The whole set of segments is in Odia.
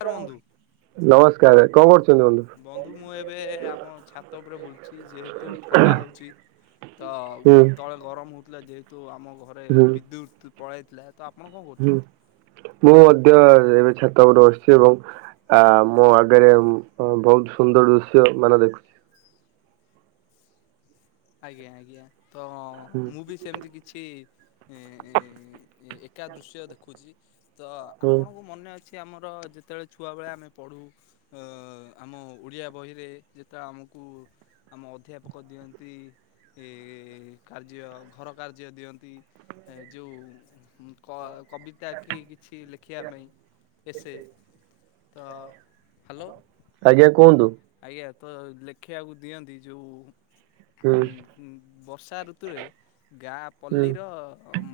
ନମସ୍କାର ବନ୍ଧୁ ନମସ୍କାରେ କଁ କରୁଛ? ବନ୍ଧୁ ମୁଁ ଏବେ ଆମ ଛାତ ଉପରେ ବୁଲୁଚ଼ି ଯେହେତୁ ଠଣ୍ଡା ହଉଚ଼ି। ତ ହୁଁ ତଳେ ଗରମ ହଉ ଥିଲା ଯେହେତୁ ଆମ ଘରେ ହୁଁ ବିଦ୍ୟୁତ୍ ପଳେଇଥିଲା। ତ ଆପଣ କଁ ହୁଁ କରୁଚ଼ନ୍ତି? ମୁଁ ମଧ୍ୟ ଏ ଏବେ ଛାତ ଉପରେ ବସିଚ଼ି ଏବଂ ଆ ମୋ ଆଗରେ ଉୁଁ ଅଁ ବହୁତ୍ ସୁନ୍ଦର ଦୃଶ୍ୟ ମାନେ ଦେଖୁଚ଼ି। ଆଜ୍ଞା ଆଜ୍ଞା ତ ଅଁ ହୁଁ ମୁଁ ବି ସେମିତି କିଛି [inaudible] ଏକା ଦୃଶ୍ୟ ଦେଖୁଚ଼ି ତ ହୁଁ ଆପଣଙ୍କୁ ମନେ ଅ ଅଛି ଆମର ଯେତେଏଳେ ଛୁଆବେଳେ ଆମେ ପଢୁ ଅ ଆମ ଓଡ଼ିଆ ବହିରେ ଯେତେ ବେଳେ ଆମ ଆମକୁ ଆମ ଅଧ୍ୟାପକ ଦିଅନ୍ତି, ଇ ଏ କାର୍ଯ୍ୟ ଆଉ ଘର କାର୍ଯ୍ୟ ଦିଅନ୍ତି, ଯୋଉ କ ଆ କବିତା କି କିଛି ଲେଖିଆ ପାଇଁ, ଏ ସେ ଆଜ୍ଞା କୁହନ୍ତୁ? ଆଜ୍ଞା ତ ଲେଖିଆକୁ ଦିଅନ୍ତି, ଯୋଉ ହୁଁ -ଗୁଁ ବର୍ଷା ଋତୁରେ ଗାଁ ହୁଁ ପଲ୍ଲୀର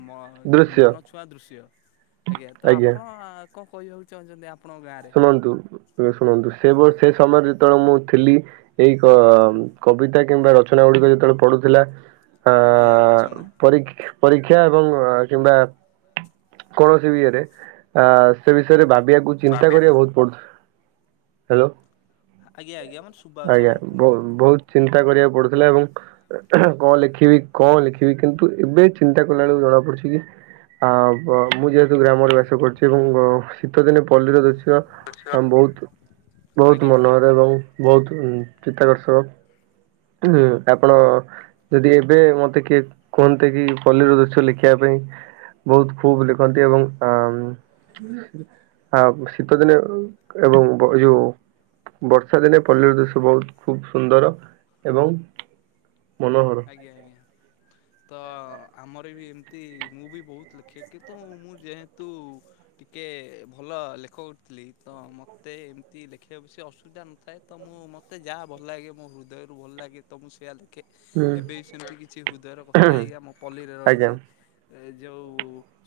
ମ ଦୃଶ୍ୟ ମନଛୁଆଁ ଦୃଶ୍ୟ। ଆଜ୍ଞା ତ ଆପଣ କଣ କହିବାକୁ ଚାହୁଁଚ଼ନ୍ତି? ଆପ ଶୁଣନ୍ତୁ ଶୁଣନ୍ତୁ ସେ ବୟସ୍ ସେ ସମୟରେ ଯେତେବେଳେ ମୁଁ ଥିଲି, ଏଇ କ କବିତା କିମ୍ବା ରଚନା ଗୁଡ଼ିକ ଯେତେବେଳେ ପଡୁଥିଲା। ଆଜ୍ଞା ଆଁ ରଚନା ପରୀକ୍ଷ୍ ପରୀକ୍ଷା ଏବଂ କିମ୍ବା କୌଣସି ବି ଇଏରେ, ଆ ସେ ବିଷୟରେ ଭାବିଆ ଚିନ୍ତା କରିବା ବହୁତ୍ ପଡୁଥ୍ ହାଲୋ। ଆଜ୍ଞା ଆଜ୍ଞା ମତେ ସୁ ଆଜ୍ଞା ବହୁ ବହୁତ ଚିନ୍ତା କରିବାକୁ ପଡୁଥିଲା, ଏବଂ କଣ ଲେଖିବି କଣ ଲେଖିବି କିନ୍ତୁ ଏବେ ଚିନ୍ତା କଲାବେଳକୁ ଜଣା ପଡିଛି କି? ଆ ମୁଁ ଯେହେତୁ ଗ୍ରାମରେ ବାସ କରୁଛି ଏବଂ ଶୀତଦିନେ ପଲ୍ଲୀରେ ଦୃ ଆମ ବହୁତ ବହୁତ ଆଜ୍ଞା ଆଜ୍ଞା ମନହୋର ଏବଂ ବହୁତ ଚିତାକର୍ଷକ। ହୁଁ ଆପଣ ଯଦି ଏବେ ମତେ, କିଏ କୁହନ୍ତେ କି ପଲ୍ଲୀର ଦୃଶ୍ୟ ଲେଖିବା ପାଇଁ ବହୁତ ଖୁବ ଲେଖନ୍ତି ଏବଂ ଆ ଆ ଶୀତ ଦିନେ ଏବଂ ଏ ଯୋଉ ହଁ ଶୀତଦିନେ ପଲ୍ଲୀର ଦୃଶ୍ୟ, ବହୁତ ଖୁବ ସୁନ୍ଦର ଏବଂ ମନୋହର। ଆଜ୍ଞା ଆଜ୍ଞା ତ ଆମର ବି ଏମିତି, ମୁଁ ବି ବହୁତ ଲେଖେ କିନ୍ତୁ ମୁଁ ଯେହେତୁ ଟିକେ ଭଲ ତ ଲେଖଉଥିଲି, ତ ମତେ ଏମିତି ଲେଖିବାକୁ ସେ ଅସୁବିଧା ନଥାଏ। ତ ମୁଁ ମତେ ଯାହା ଭଲ ଲାଗେ ଲାଗେ ମୋ ହୃଦୟରୁୁ ଭଲ ଲାଗେ, ତ ମୁଁ ସେଇଆ ଲେଖେ। ହୁଁ ଏବେ ବି ସେମିତି କିଛି ହୃଦୟର କଥା, ଏଇଆ ମୁଁ ପଲ୍ଲୀରେ ଆଜ୍ଞା ରହିଛି। ଏ ଯୋଉ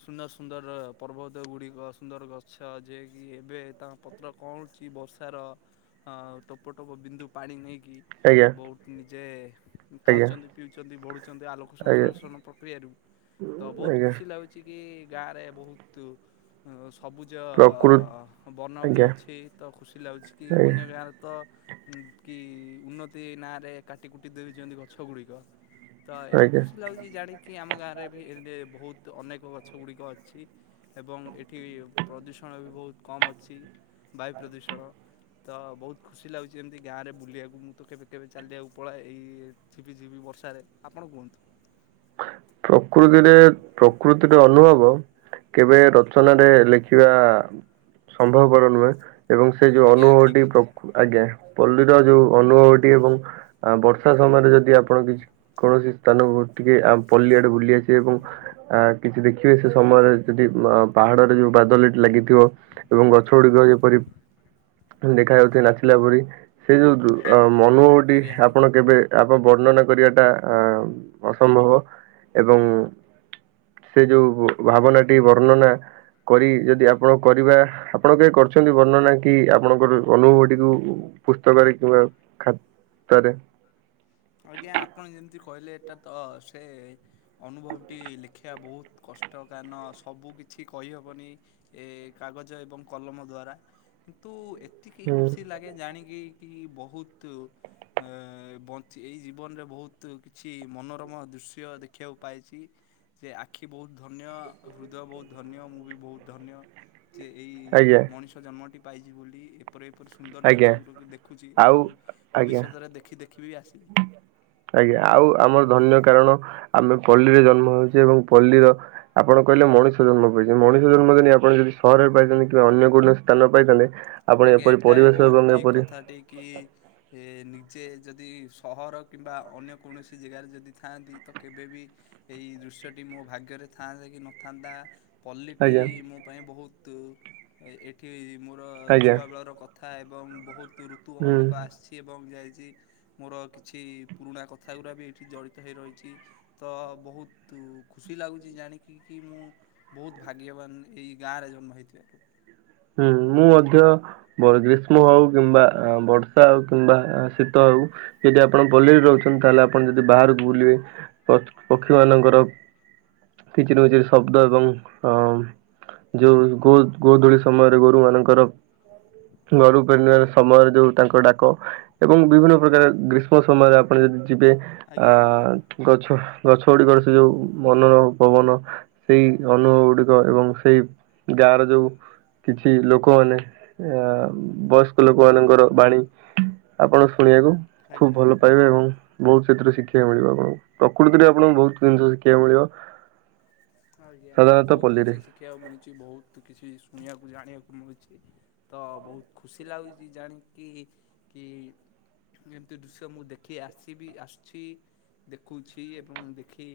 ସୁନ୍ଦର ସୁନ୍ଦର ପର୍ବତ ଗୁଡ଼ିକ, ସୁନ୍ଦର ଗଛ ଯିଏ କିି ଏବେ ଶ୍ୟ, ପତ୍ର କଅଁଳଲୁଚି ବର୍ଷାର ଟୋପ ଟୋପ ବିନ୍ଦୁ ପାଣି ନେଇ କି ଆଜ୍ଞା ବହୁତ ନିଜେ ଆଜ୍ଞା ଖାଉଛନ୍ତି, ପିଉଛନ୍ତି, ବଢ଼ୁଛନ୍ତି ଆଲୋକ ଆଜ୍ଞା। ସଂଶ୍ଳେଷଣ ପ୍ରକ୍ରିୟାରୁ ତ ବହୁତ ଆଜ୍ଞା ଖୁସି ଲାଗୁଛି କି, ଗାଁ ରେ ବହୁତ ସ ସବୁଜ ପ୍ରକୃତ ବନ ବି ଆଜ୍ଞା ଅଛି, ତ ଖୁସି ଲାଗୁଛି କି ଆଜ୍ଞା ଅନ୍ୟ ଗାଁରେ ତ କି ଉନ୍ନତି ନାଁରେ କାଟି କୁଟି ଦେଇଉଛନ୍ତି ଗଛ ଗୁଡିକ। ତ ଏବେ ଆଜ୍ଞା। ଖୁସି ଲାଗୁଛି ଜାଣିକି, ଆମ ଗାଁ ରେ ବି ଏ ବହୁତ ଅନେକ ଗଛ ଗୁଡ଼ିକ ଅଛି। ଏବଂ ଏଠି ପ୍ରଦୂଷଣ ବି ବହୁତ କମ୍ ଅଛି ବାୟୁ ପ୍ରଦୂଷଣ। ତ ବହୁତ ଖୁସି ଲାଗୁଛି, ଏମିତି ଗାଁ ରେ ବୁଲିବାକୁ। ମୁଁ ତ କେବେ କେବେ ଚାଲିବାକୁ ପଳାଇ। ଝିପି ଝିପି ବର୍ଷାରେ। ଆପଣ କୁହନ୍ତୁ? ପ୍ରକୃତିରେ, ପ୍ରକୃତିରୁ ଅନୁଭବ କେବେ ରଚନାରେ ଲେଖିବା ସମ୍ଭବପର ନୁହେଁ। ଏବଂ ସେ ଯୋଉ ଆଜ୍ଞା ଠିକ୍ ଅନୁଭବଟି କଥା ପ୍ର ଆଜ୍ଞା। ପଲ୍ଲୀର ଯୋଉ ଅନୁଭବଟି, ଏବଂ ବର୍ଷା ସମୟରେ ଯଦି ଆପଣ କିଛି କୌଣସି ସ୍ଥାନକୁ ଟିକେ ଆ ପଲ୍ଲୀ ଆଡେ ବୁଲି ଆସିବେ, ଏବଂ ଆ କିଛି ଦେଖିବେ ସେ ସମୟରେ ଯଦି ପାହାଡରେ ଯୋଉ ବାଦଲ ଟି ଲା ଲାଗିଥିବ, ଏବଂ ଗଛ ଗୁଡିକ ଯେପରି ଦେଖାଯାଉଛି ନାଚିଲା ଭଳି। ସେ ଯୋଉ ଅ ଅନୁଭବଟି ଆଜ୍ଞା ଆଜ୍ଞା। ଆପଣ କେବେ ଆପଣ ବର୍ଣ୍ଣନା କରିବାଟା ଅସମ୍ଭବ ଏବଂ ସେ ଯୋଉ ଭାବନାଟି ବର୍ଣ୍ଣନା କରି ଯଦି ଆପଣ କରିବା, ଆପଣ କେବେ କରିଛନ୍ତି ବର୍ଣ୍ଣନା କି ଆପଣଙ୍କର ଅନୁଭବଟିକୁ? ପୁସ୍ତକରେ କିମ୍ୱା ଖାତାରେ? ଆଜ୍ଞା ଆପଣ ଯେମିତି କହିଲେ, ଏଟା ତ ସେ ଅନୁଭବ ଟି ଲେଖିବା ବହୁତ କଷ୍ କଷ୍ଟ କାରଣ ସବୁ କିଛି କହିହବନି ଏ କାଗଜ ଏବଂ କଲମ ଦ୍ଵାରା। କିନ୍ତୁ ଏତିକି ହୁଁ ଖୁସି ଲାଗେ ଜାଣିକି କି, ବହୁତ ବ ଞ୍ଚି ଏଇ ଜୀବନରେ ବହୁତ କିଛି ମନୋରମ ଦୃଶ୍ୟ ଦେଖିବାକୁ ପାଇଛି। ସେ ଆଖି ବହୁତ ଧନ୍ୟ, ହୃଦୟ ବହୁତ ଧନ୍ୟ, ମୁଁ ବି ବହୁତ ଧନ୍ୟ। ଯେ ଏଇ ଆଜ୍ଞା ମଣିଷ ଜନ୍ମଟି ପାଇଛି ବୋଲି ଏପରି ଏପରି ସୁନ୍ଦର ଜିନିଷ ଆଜ୍ଞା ଗୁଡାକୁ ଦେଖୁଛି, ଆଉ ଏବଂ ଭବିଷ୍ୟତରେ ଦେଖି ଦେଖି ବି ଆସି ଟ ଆଜ୍ଞା ଆଉ ଆମର ଧନ୍ୟ, କାରଣ ଆମେ ପଲ୍ଲୀରେ ଜନ୍ମ ହଉଛେ ଏବଂ ପଲ୍ଲୀର ଆପଣ କହିଲେ ମଣିଷ ଜନ୍ମ ପାଇଚେ, ମଣିଷ ଜନ୍ମ ଯଦି ଆପଣ ଯଦି ସହରରେ ପାଇଥାନ୍ତେ କିମ୍ବା ଅନ୍ୟ କୌଣସି ସ୍ଥାନରେ ପାଇଥାନ୍ତେ। ଆପଣ ଆଜ୍ଞା ଏପରି ଏଟା ପରିବେଶ ବହୁତ ଏବଂ ଠିକ ଏପରି କଥା ଯିଏ କି ଯେ ଯଦି ସହର, କିମ୍ବା ଅନ୍ୟ କୌଣସି ଜାଗାରେ ଯଦି ଥାଆନ୍ତି। ତ କେବେ ବିି ଏଇ ଦୃଶ୍ୟଟି ମୋ ଭାଗ୍ୟରେ ଥାନ୍ତା କି ନଥାନ୍ତା? ପଲ୍ଲୀଟି ଆଜ୍ଞା ମୋ ପାଇଁ ବହୁତ, ଏଠି ମୋର ଆଜ୍ଞା ଛୁଆବେଳର କଥା, ଏବଂ ବହୁତ ଋତୁ ହୁଁ ଅନେକ ଆସିଛି ଏବଂ ଯାଇ ଛି ମୋର କିଛି ପୁରୁଣା କଥା ଗୁଡ଼ା ବି, ଏଇଠି ଜଡ଼ିତ ହେଇ ରହିଛି। ତ ବହୁତ ଖୁସି ଲାଗୁଛି ଜାଣିକି କି, ମୁଁ ବହୁତ ଭାଗ୍ୟବାନ ଏଇ ଗାଁରେ ଜନ୍ମ ହେଇଥିବାରୁ। ହୁଁ -ମୁଁ ମଧ୍ୟ ଗ୍ରୀଷ୍ମ ଆଉ, କିମ୍ବା ବର୍ଷା ଆଉ, କିମ୍ବା ଶୀତ ଆଉ ଯଦି ଆପଣ ପଲ୍ଲୀରେ ରହୁଛନ୍ତି, ତାହେଲେ ଆପଣ ଯଦି ବାହାରକୁ ବୁଲିବେ ପକ୍ଷୀ ମାନଙ୍କର କିଚିରି ମିଚିରି ଶବ୍ଦ ଏବଂ ଅ ଯୋଉ ଗୋ ଗୋଦୂଳି ସମୟରେ ଗୋରୁମାନଙ୍କର ଘରୁ ଫେରିବାର ସମୟର ଯୋଉ ତାଙ୍କର ଡାକ, ଏବଂ ବିଭିନ୍ନ ପ୍ରକାର ଗ୍ରୀଷ୍ମ ସମୟରେ ଆପଣ ଯଦି ଯିବେ ଆ ଆଜ୍ଞା ଆଜ୍ଞା ଗଛ ଗଛ ଗୁଡିକର ସେ, ଯୋଉ ମନର ପବନ ସେଇ ଅନୁଭବ ଗୁଡିକ ଏବଂ ସେଇ ଗାଁର ଯୋଉ କିଛି ଲୋକମାନେ, ବୟସ୍କ ଲୋକମାନଙ୍କର ବାଣୀ ଆପଣ ଶୁଣିବାକୁ ଖୁବ୍ ଆଜ୍ଞା ଭଲ ଆଜ୍ଞା। ପାଇବେ, ଏବଂ ବହୁତ ସେଥି୍ର ଶିଖିବା ଶିଖିବାକୁ ମିଳିବ ଆପଣଙ୍କୁ, ପ୍ରକୃତିରେ ଆପଣଙ୍କୁ ବହୁତ ଜିନିଷ ଶିଖିବାକୁ ମିଳିବ। ଆଜ୍ଞା ସାଧାରଣତଃ ବହୁତ ପଲ୍ଲୀରେ କିଛି ଶିଖିବାକୁ ମିଳୁଛି, ବହୁତ କିଛି ଶୁଣିବାକୁ ଜାଣିବାକୁ ହେଉଛି ତ ବହୁତ ଖୁସି ଲାଗୁଛି, ଜାଣିକି କି ଏମିତି ଦୃଶ୍ୟ ମୁଁ ଦେଖି ଆସି ବି, ଆସୁଛି। ଦେଖୁଛି ଏବଂ ଦେଖି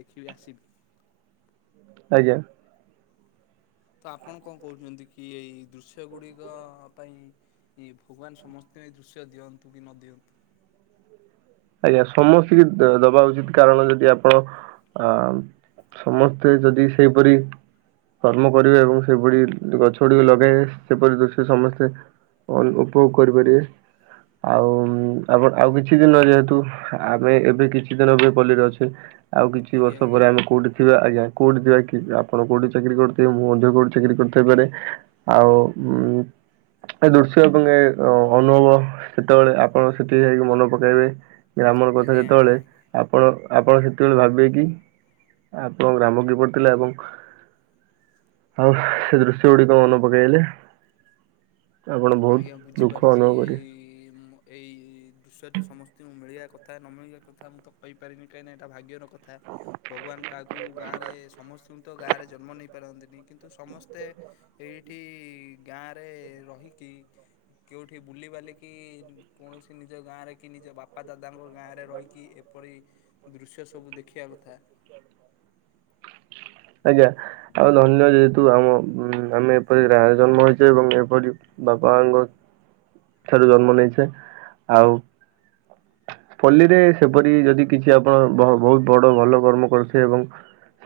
ଦେଖିବି ଆସିବି ଆଜ୍ଞା। ତ ଆପଣ କଣ କହୁଛନ୍ତି କି, ଏଇ ଦୃଶ୍ୟ ଗୁଡିକ ପାଇଁ ଏ ଭଗବାନ ସମସ୍ତଙ୍କୁ ଏ ଦୃଶ୍ୟ ଦିଅନ୍ତୁ କି, ନ ଦିଅନ୍ତୁ ହୁଁ ଆଜ୍ଞା ସମସ୍ତିକି ଦବା ଉଚିତ, କାରଣ ଯଦି ଆପଣ ଅ ସମସ୍ତେ ଯଦି ସେଇପରି କର୍ମ କରିବେ, ଏବଂ ସେଭଳି ଗଛ ଗୁଡିକ ଲଗେଇବେ ସେପରି ଦୃଶ୍ୟ ସମସ୍ତେ ଉପଭୋଗ କରିପାରିବେ, ଆଉ ଆ ଆଉ କିଛି ଦିନ ଯେହେତୁ କି ଆମେ ଏବେ କିଛି ଦିନ ବି ପଲ୍ଲୀରେ ଅଛେ, ଆଉ କିଛି ଆଜ୍ଞା ବର୍ଷ ଆଜ୍ଞା ପରେ ଆମେ କୋଉଠି ଥିବା ଆଜ୍ଞା। କୋଉଠି ଥିବା କି ଆପଣ କୋଉଠି ଚାକିରି କରୁଥିବେ, ମୁଁ ମଧ୍ୟ କୋଉଠି ଚାକିରି କରିୁଥାଇପାରେ? ଆଉ ଏ ଦୃଶ୍ୟ ଏବଂ ଏ ଅନୁଭବ ସେତେବେଳେ, ଆପଣ ସେଠି ଯାଇକି ମନେ ପକାଇବେ। ଗ୍ରାମର କଥା ଆଜ୍ଞା ଯେତେବେଳେ ଆଜ୍ଞା ଆଜ୍ଞା। ଆପଣ ଆପଣ ସେତେବେଳେ ଭାବିବେ କି, ଆପଣଙ୍କ ଗ୍ରାମ କି ପରି ଥିଲା ଏବଂ ଆଉ ସେ ଦୃଶ୍ୟ ଗୁଡିକ ମନେ ପକାଇଲେ ଆଜ୍ଞା ବୁଝିପାରୁଛି, ଏଇ ଏଇ ଦୃଶ୍ୟଟି ସମସ୍ତଙ୍କୁ ମିଳିବା କଥା ନମିଳିବା କଥା ମୁଁ ତ କହିପାରିନି କାହିଁକି ଏଇଟା ଭାଗ୍ୟର କଥା ଭଗବାନ କାହାକୁ ଗାଁ ରେ ସମ ସମସ୍ତଙ୍କୁ ତ ଗାଁରେ ଜନ୍ମ ନେଇ ପାରନ୍ତିନି କିନ୍ତୁ ସମସ୍ତେ ଏଇଠି ଗାଁରେ ରହି [inaudible] କେଉଠି ବୁଲି ବାଲିକି କୌଣସି ନିଜ ଗାଁରେ କି ନିଜ ବାପା ଦାଦାଙ୍କ ଗାଁ ରେ ରହିକି ପରି ଦୃଶ୍ୟ ସବୁ ଦେଖିବା କଥା। [inaudible] ଆଜ୍ଞା ଆଉ ଧନ୍ୟ ଯେହେତୁ ଆମ ଆମେ ଏପରି ଗ ଜନ୍ମ ହେଇଛେ ଏବଂ ଏପରି ବାପା ମାଙ୍କ ଠାରୁ ଜନ୍ମ ନେଇଛେ ଆଉ ପଲ୍ଲୀରେ ସେପରି ଯଦି କିଛି ଆପଣ ବହୁତ ବଡ ଭଲ କର୍ମ କରୁଥିବେ ଏବଂ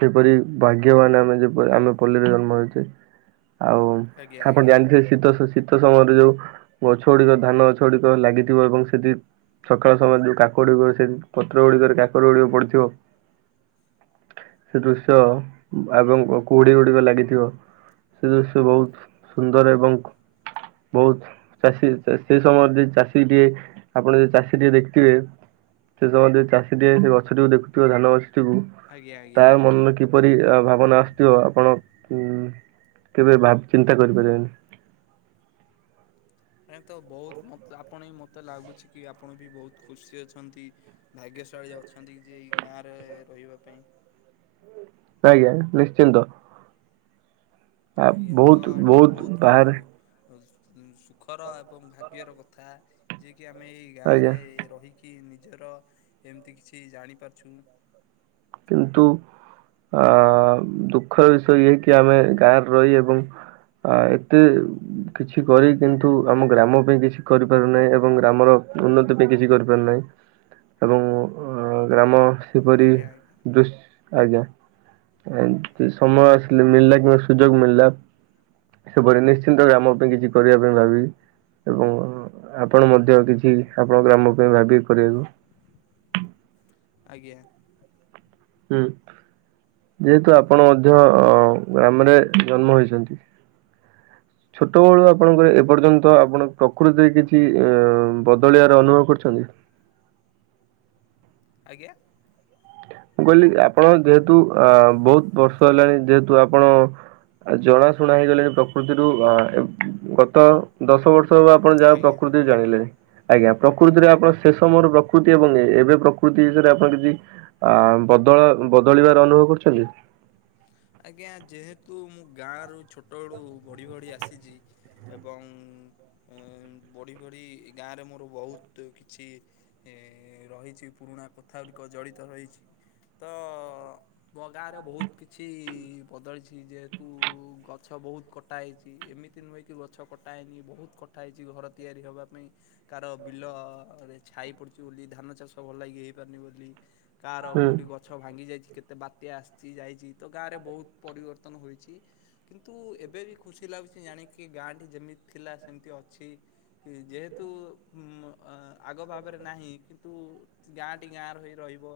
ସେପରି ଭାଗ୍ୟବାନ ଆମେ ଯେ ଆମେ ପଲ୍ଲୀରେ ଜନ୍ମ ହେଉଛେ। ଆଉ ଆଜ୍ଞା ଆପଣ ଆଜ୍ଞା ଜାଣିଥିବେ ଶୀତ ଶୀତ ସମୟରେ ଯୋଉ ଗଛ ଗୁଡିକ ଧାନ ଗଛ ଗୁଡିକ ଲାଗିଥିବ ଏବଂ ସେଠି ସକାଳ ସମୟ ଯୋଉ କାକର ଗୁଡିକ ସେ ପତ୍ର ଗୁଡିକରେ କାକର ଗୁଡିକ ପଡିଥିବ। ସେ ଦୃଶ୍ୟ ଆଗମ କୁହୁଡିଗୁଡିକ ଲାଗିଥିବ ସେ ଦୃଶ୍ୟ ବହୁତ ସୁନ୍ଦର ଏବଂ ବହୁତ ଚାଷୀ ସେଇ ସମୟରେ ଯଦି ଚାଷୀ ଟେ ଆପଣ ଯଦି ଚାଷୀ ଟିକେ ଦେଖିଥିବେ ସେ ସମୟ ଚାଷୀ ଟିଏ ସେ ଗଛଟିକୁ ଦେଖୁଥିବ ଧାନ ଗ ଆଜ୍ଞା ତା ଆଜ୍ଞା। ମନରେ କିପରି ଭାବନା ଆସିଥିବ ଆପଣ ହୁଁ କେବେ ଭାବେ ଚିନ୍ତା କରିପାରିବାନି ପ୍ର ତ ବହୁତ ମତ୍ ଆପଣ ବି ମୋତେ ଲାଗୁଛି କି ଆପଣ ବି ବହୁତ ଖୁସି ଅଛନ୍ତି ଭାଗ୍ୟଶାଳୀ ଅଛନ୍ତି ଯେଇ ଗାଁରେ ରହିବା ପାଇଁ ଆଜ୍ଞା ନିଶ୍ଚିନ୍ତ। ଆ ଆଜ୍ଞା ତ ବହୁତ ଏଟା ବହୁତ ବାହାରେ ସୁଖର ଏବଂ ଭାଗ୍ୟର କଥା ଯିଏ କି ଆମେ ଏଇ ଗାଁରେ ଆଜ୍ଞା ରହିକି ମି ନିଜର ଏମିତି କିଛି ଜାଣି ପାରୁଛୁ। କିନ୍ତୁ ଅ ଦୁଃଖର ବିଷୟ ଇଏ କି ଆମେ ଗାଁରେ ରହି ଏବଂ ଆ ଏତେ କିଛି କରି କିନ୍ତୁ ଆମ ଗ୍ରାମ ପାଇଁ କିଛି କରିପାରୁନାହିଁ ଏବଂ ଗ୍ରାମର ଉନ୍ନତି ବି କିଛି କରିପାରିନାହିଁ ଏବଂ ଗ୍ରାମ ସେପରି ଆଜ୍ଞା ଆଜ୍ଞା ଦୁଶ୍ ଆଜ୍ଞା ଏକ ସମୟ ଆସିଲେ ମିଳିଲା କି ସୁଯୋଗ ମିଳିଲା ସେପରି ନିଶ୍ଚିନ୍ତ ଆମ ପାଇଁ କିଛି କରିବା ପାଇଁ ଭାବିବି। ଏବଂ ଆପଣ ମଧ୍ୟ କିଛି ଆପଣ ଗ୍ରାମ ପାଇଁ ଭାବିକି କରିବାକୁ [inaudible] ଆଜ୍ଞା। ହୁଁ। ଯେହେତୁ ଆପଣ ମଧ୍ୟ ଗ୍ରାମରେ ଜନ୍ମ ହୋଇଛନ୍ତି। ଛୋଟବେଳୁ ଆପଣଙ୍କର ଏପର୍ଯ୍ୟନ୍ତ ଆପଣ ପ୍ରକୃତି ଦେଇ କିଛି ବଦଳିବାର ଅନୁଭବ କରିଛନ୍ତି [inaudible] ଆଜ୍ଞା? ମୁଁ କହିଲି ଆପଣ ଯେହେତୁ ଅ ବହୁତ ବର୍ଷ ହେଲାଣି ଯେହେତୁ ଆପଣ ଆ ଜଣାଶୁଣା ହେଇଗଲେ ପ୍ରକୃତିରୁ ଗତ ଦଶ ବର୍ଷ ତ ଆପଣ ଯାହା ଆଜ୍ଞା। ପ୍ରକୃତି ଜାଣିଲେ ଆଜ୍ଞା ପ୍ରକୃତିରେ ଆପଣ ଶେଷ ମୋର ପ୍ରକୃତି ଏବଂ ଏବେ ପ୍ରକୃତି ବିଷୟରେ ଆପଣ କିଛି ଆ ବଦଳ ବଦଳିବାର ଅନୁଭବ କରୁଛନ୍ତି? ଆଜ୍ଞା ଯେହେତୁ ମୁଁ ଗାଁ ଛୋଟ ବେଳୁ ବଢି ବଢି ଆସି [inaudible] ଏବଂ ବଢ଼ି ବଢ଼ି ଏ ଗାଁରେ ମୋର ବହୁତ କିଛି ଏ ରହିଛି ପୁରୁଣା କଥା ଗୁଡ଼ିକ ଜଡ଼ିତ ରହିଛି। ତ ମୋ ଗାଁର ବହୁତ କିଛି ବଦଳିଛି ଯେହେତୁ ଗଛ ବହୁତ କଟା ହେଇଛି ଏମିତି ନୁହେଁ କି ଗଛ କଟା ହେଇନି ବହୁତ କଥା ହେଇଛି ଘର ତିଆରି ହବା ପାଇଁ କାର ବିଲ-ରେ ଛାଇ ପଡୁଛି ବୋଲି ଧାନ ଚାଷ ଭଲ ଲାଗି ହେଇପାରୁନି ବୋଲି କାହାର ହୁଁ କୋଉଠି ଗଛ ଭାଙ୍ଗି ଯାଇଛି କେତେ ବାତ୍ୟା ଆସିଛି ଯାଇଛି ତ ଗାଁରେ ବହୁତ ପରିବର୍ତ୍ତନ ହୋଇଛି କିନ୍ତୁ ଏବେ ବି ଖୁସି ଲାଗୁଛି ଜାଣିକି ଗାଁଟି ଯେମିତି ଥିଲା ସେମିତି ଅଛି। କି ଯେହେତୁ ଉ ଆଗ ଭାବରେ ନାହିଁ କିନ୍ତୁ ଗାଁଟି ଗାଁ ର ହେଇ ରହି ଏବ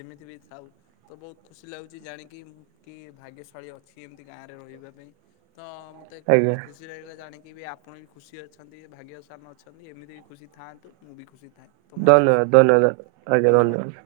ଯେମିତି ବି ଥାଉ ତ ବହୁତ ଖୁସି ଲାଗୁଛି ଜାଣିକି କି ଭାଗ୍ୟଶାଳୀ ଅଛି ଏମିତି ଗାଁରେ ରହିବା ପାଇଁ ତ ମୋତେ ଆଜ୍ଞା ଖୁସି ଲାଗିଲା ଜାଣି ଏବେ ଆପଣ ବି ଖୁସି ଅଛନ୍ତି ଭାଗ୍ୟସ୍ଥାନ ଅଛନ୍ତି ଏମିତି ବି ଖୁସି ଥାନ୍ତୁ ମୁଁ ବି ଖୁସି। ଥାଏ ତ ମୁଁ ଦଇଲ ଆସୁଛି ଦଇଲ ଆଜ୍ଞା ଧନ୍ୟବାଦ।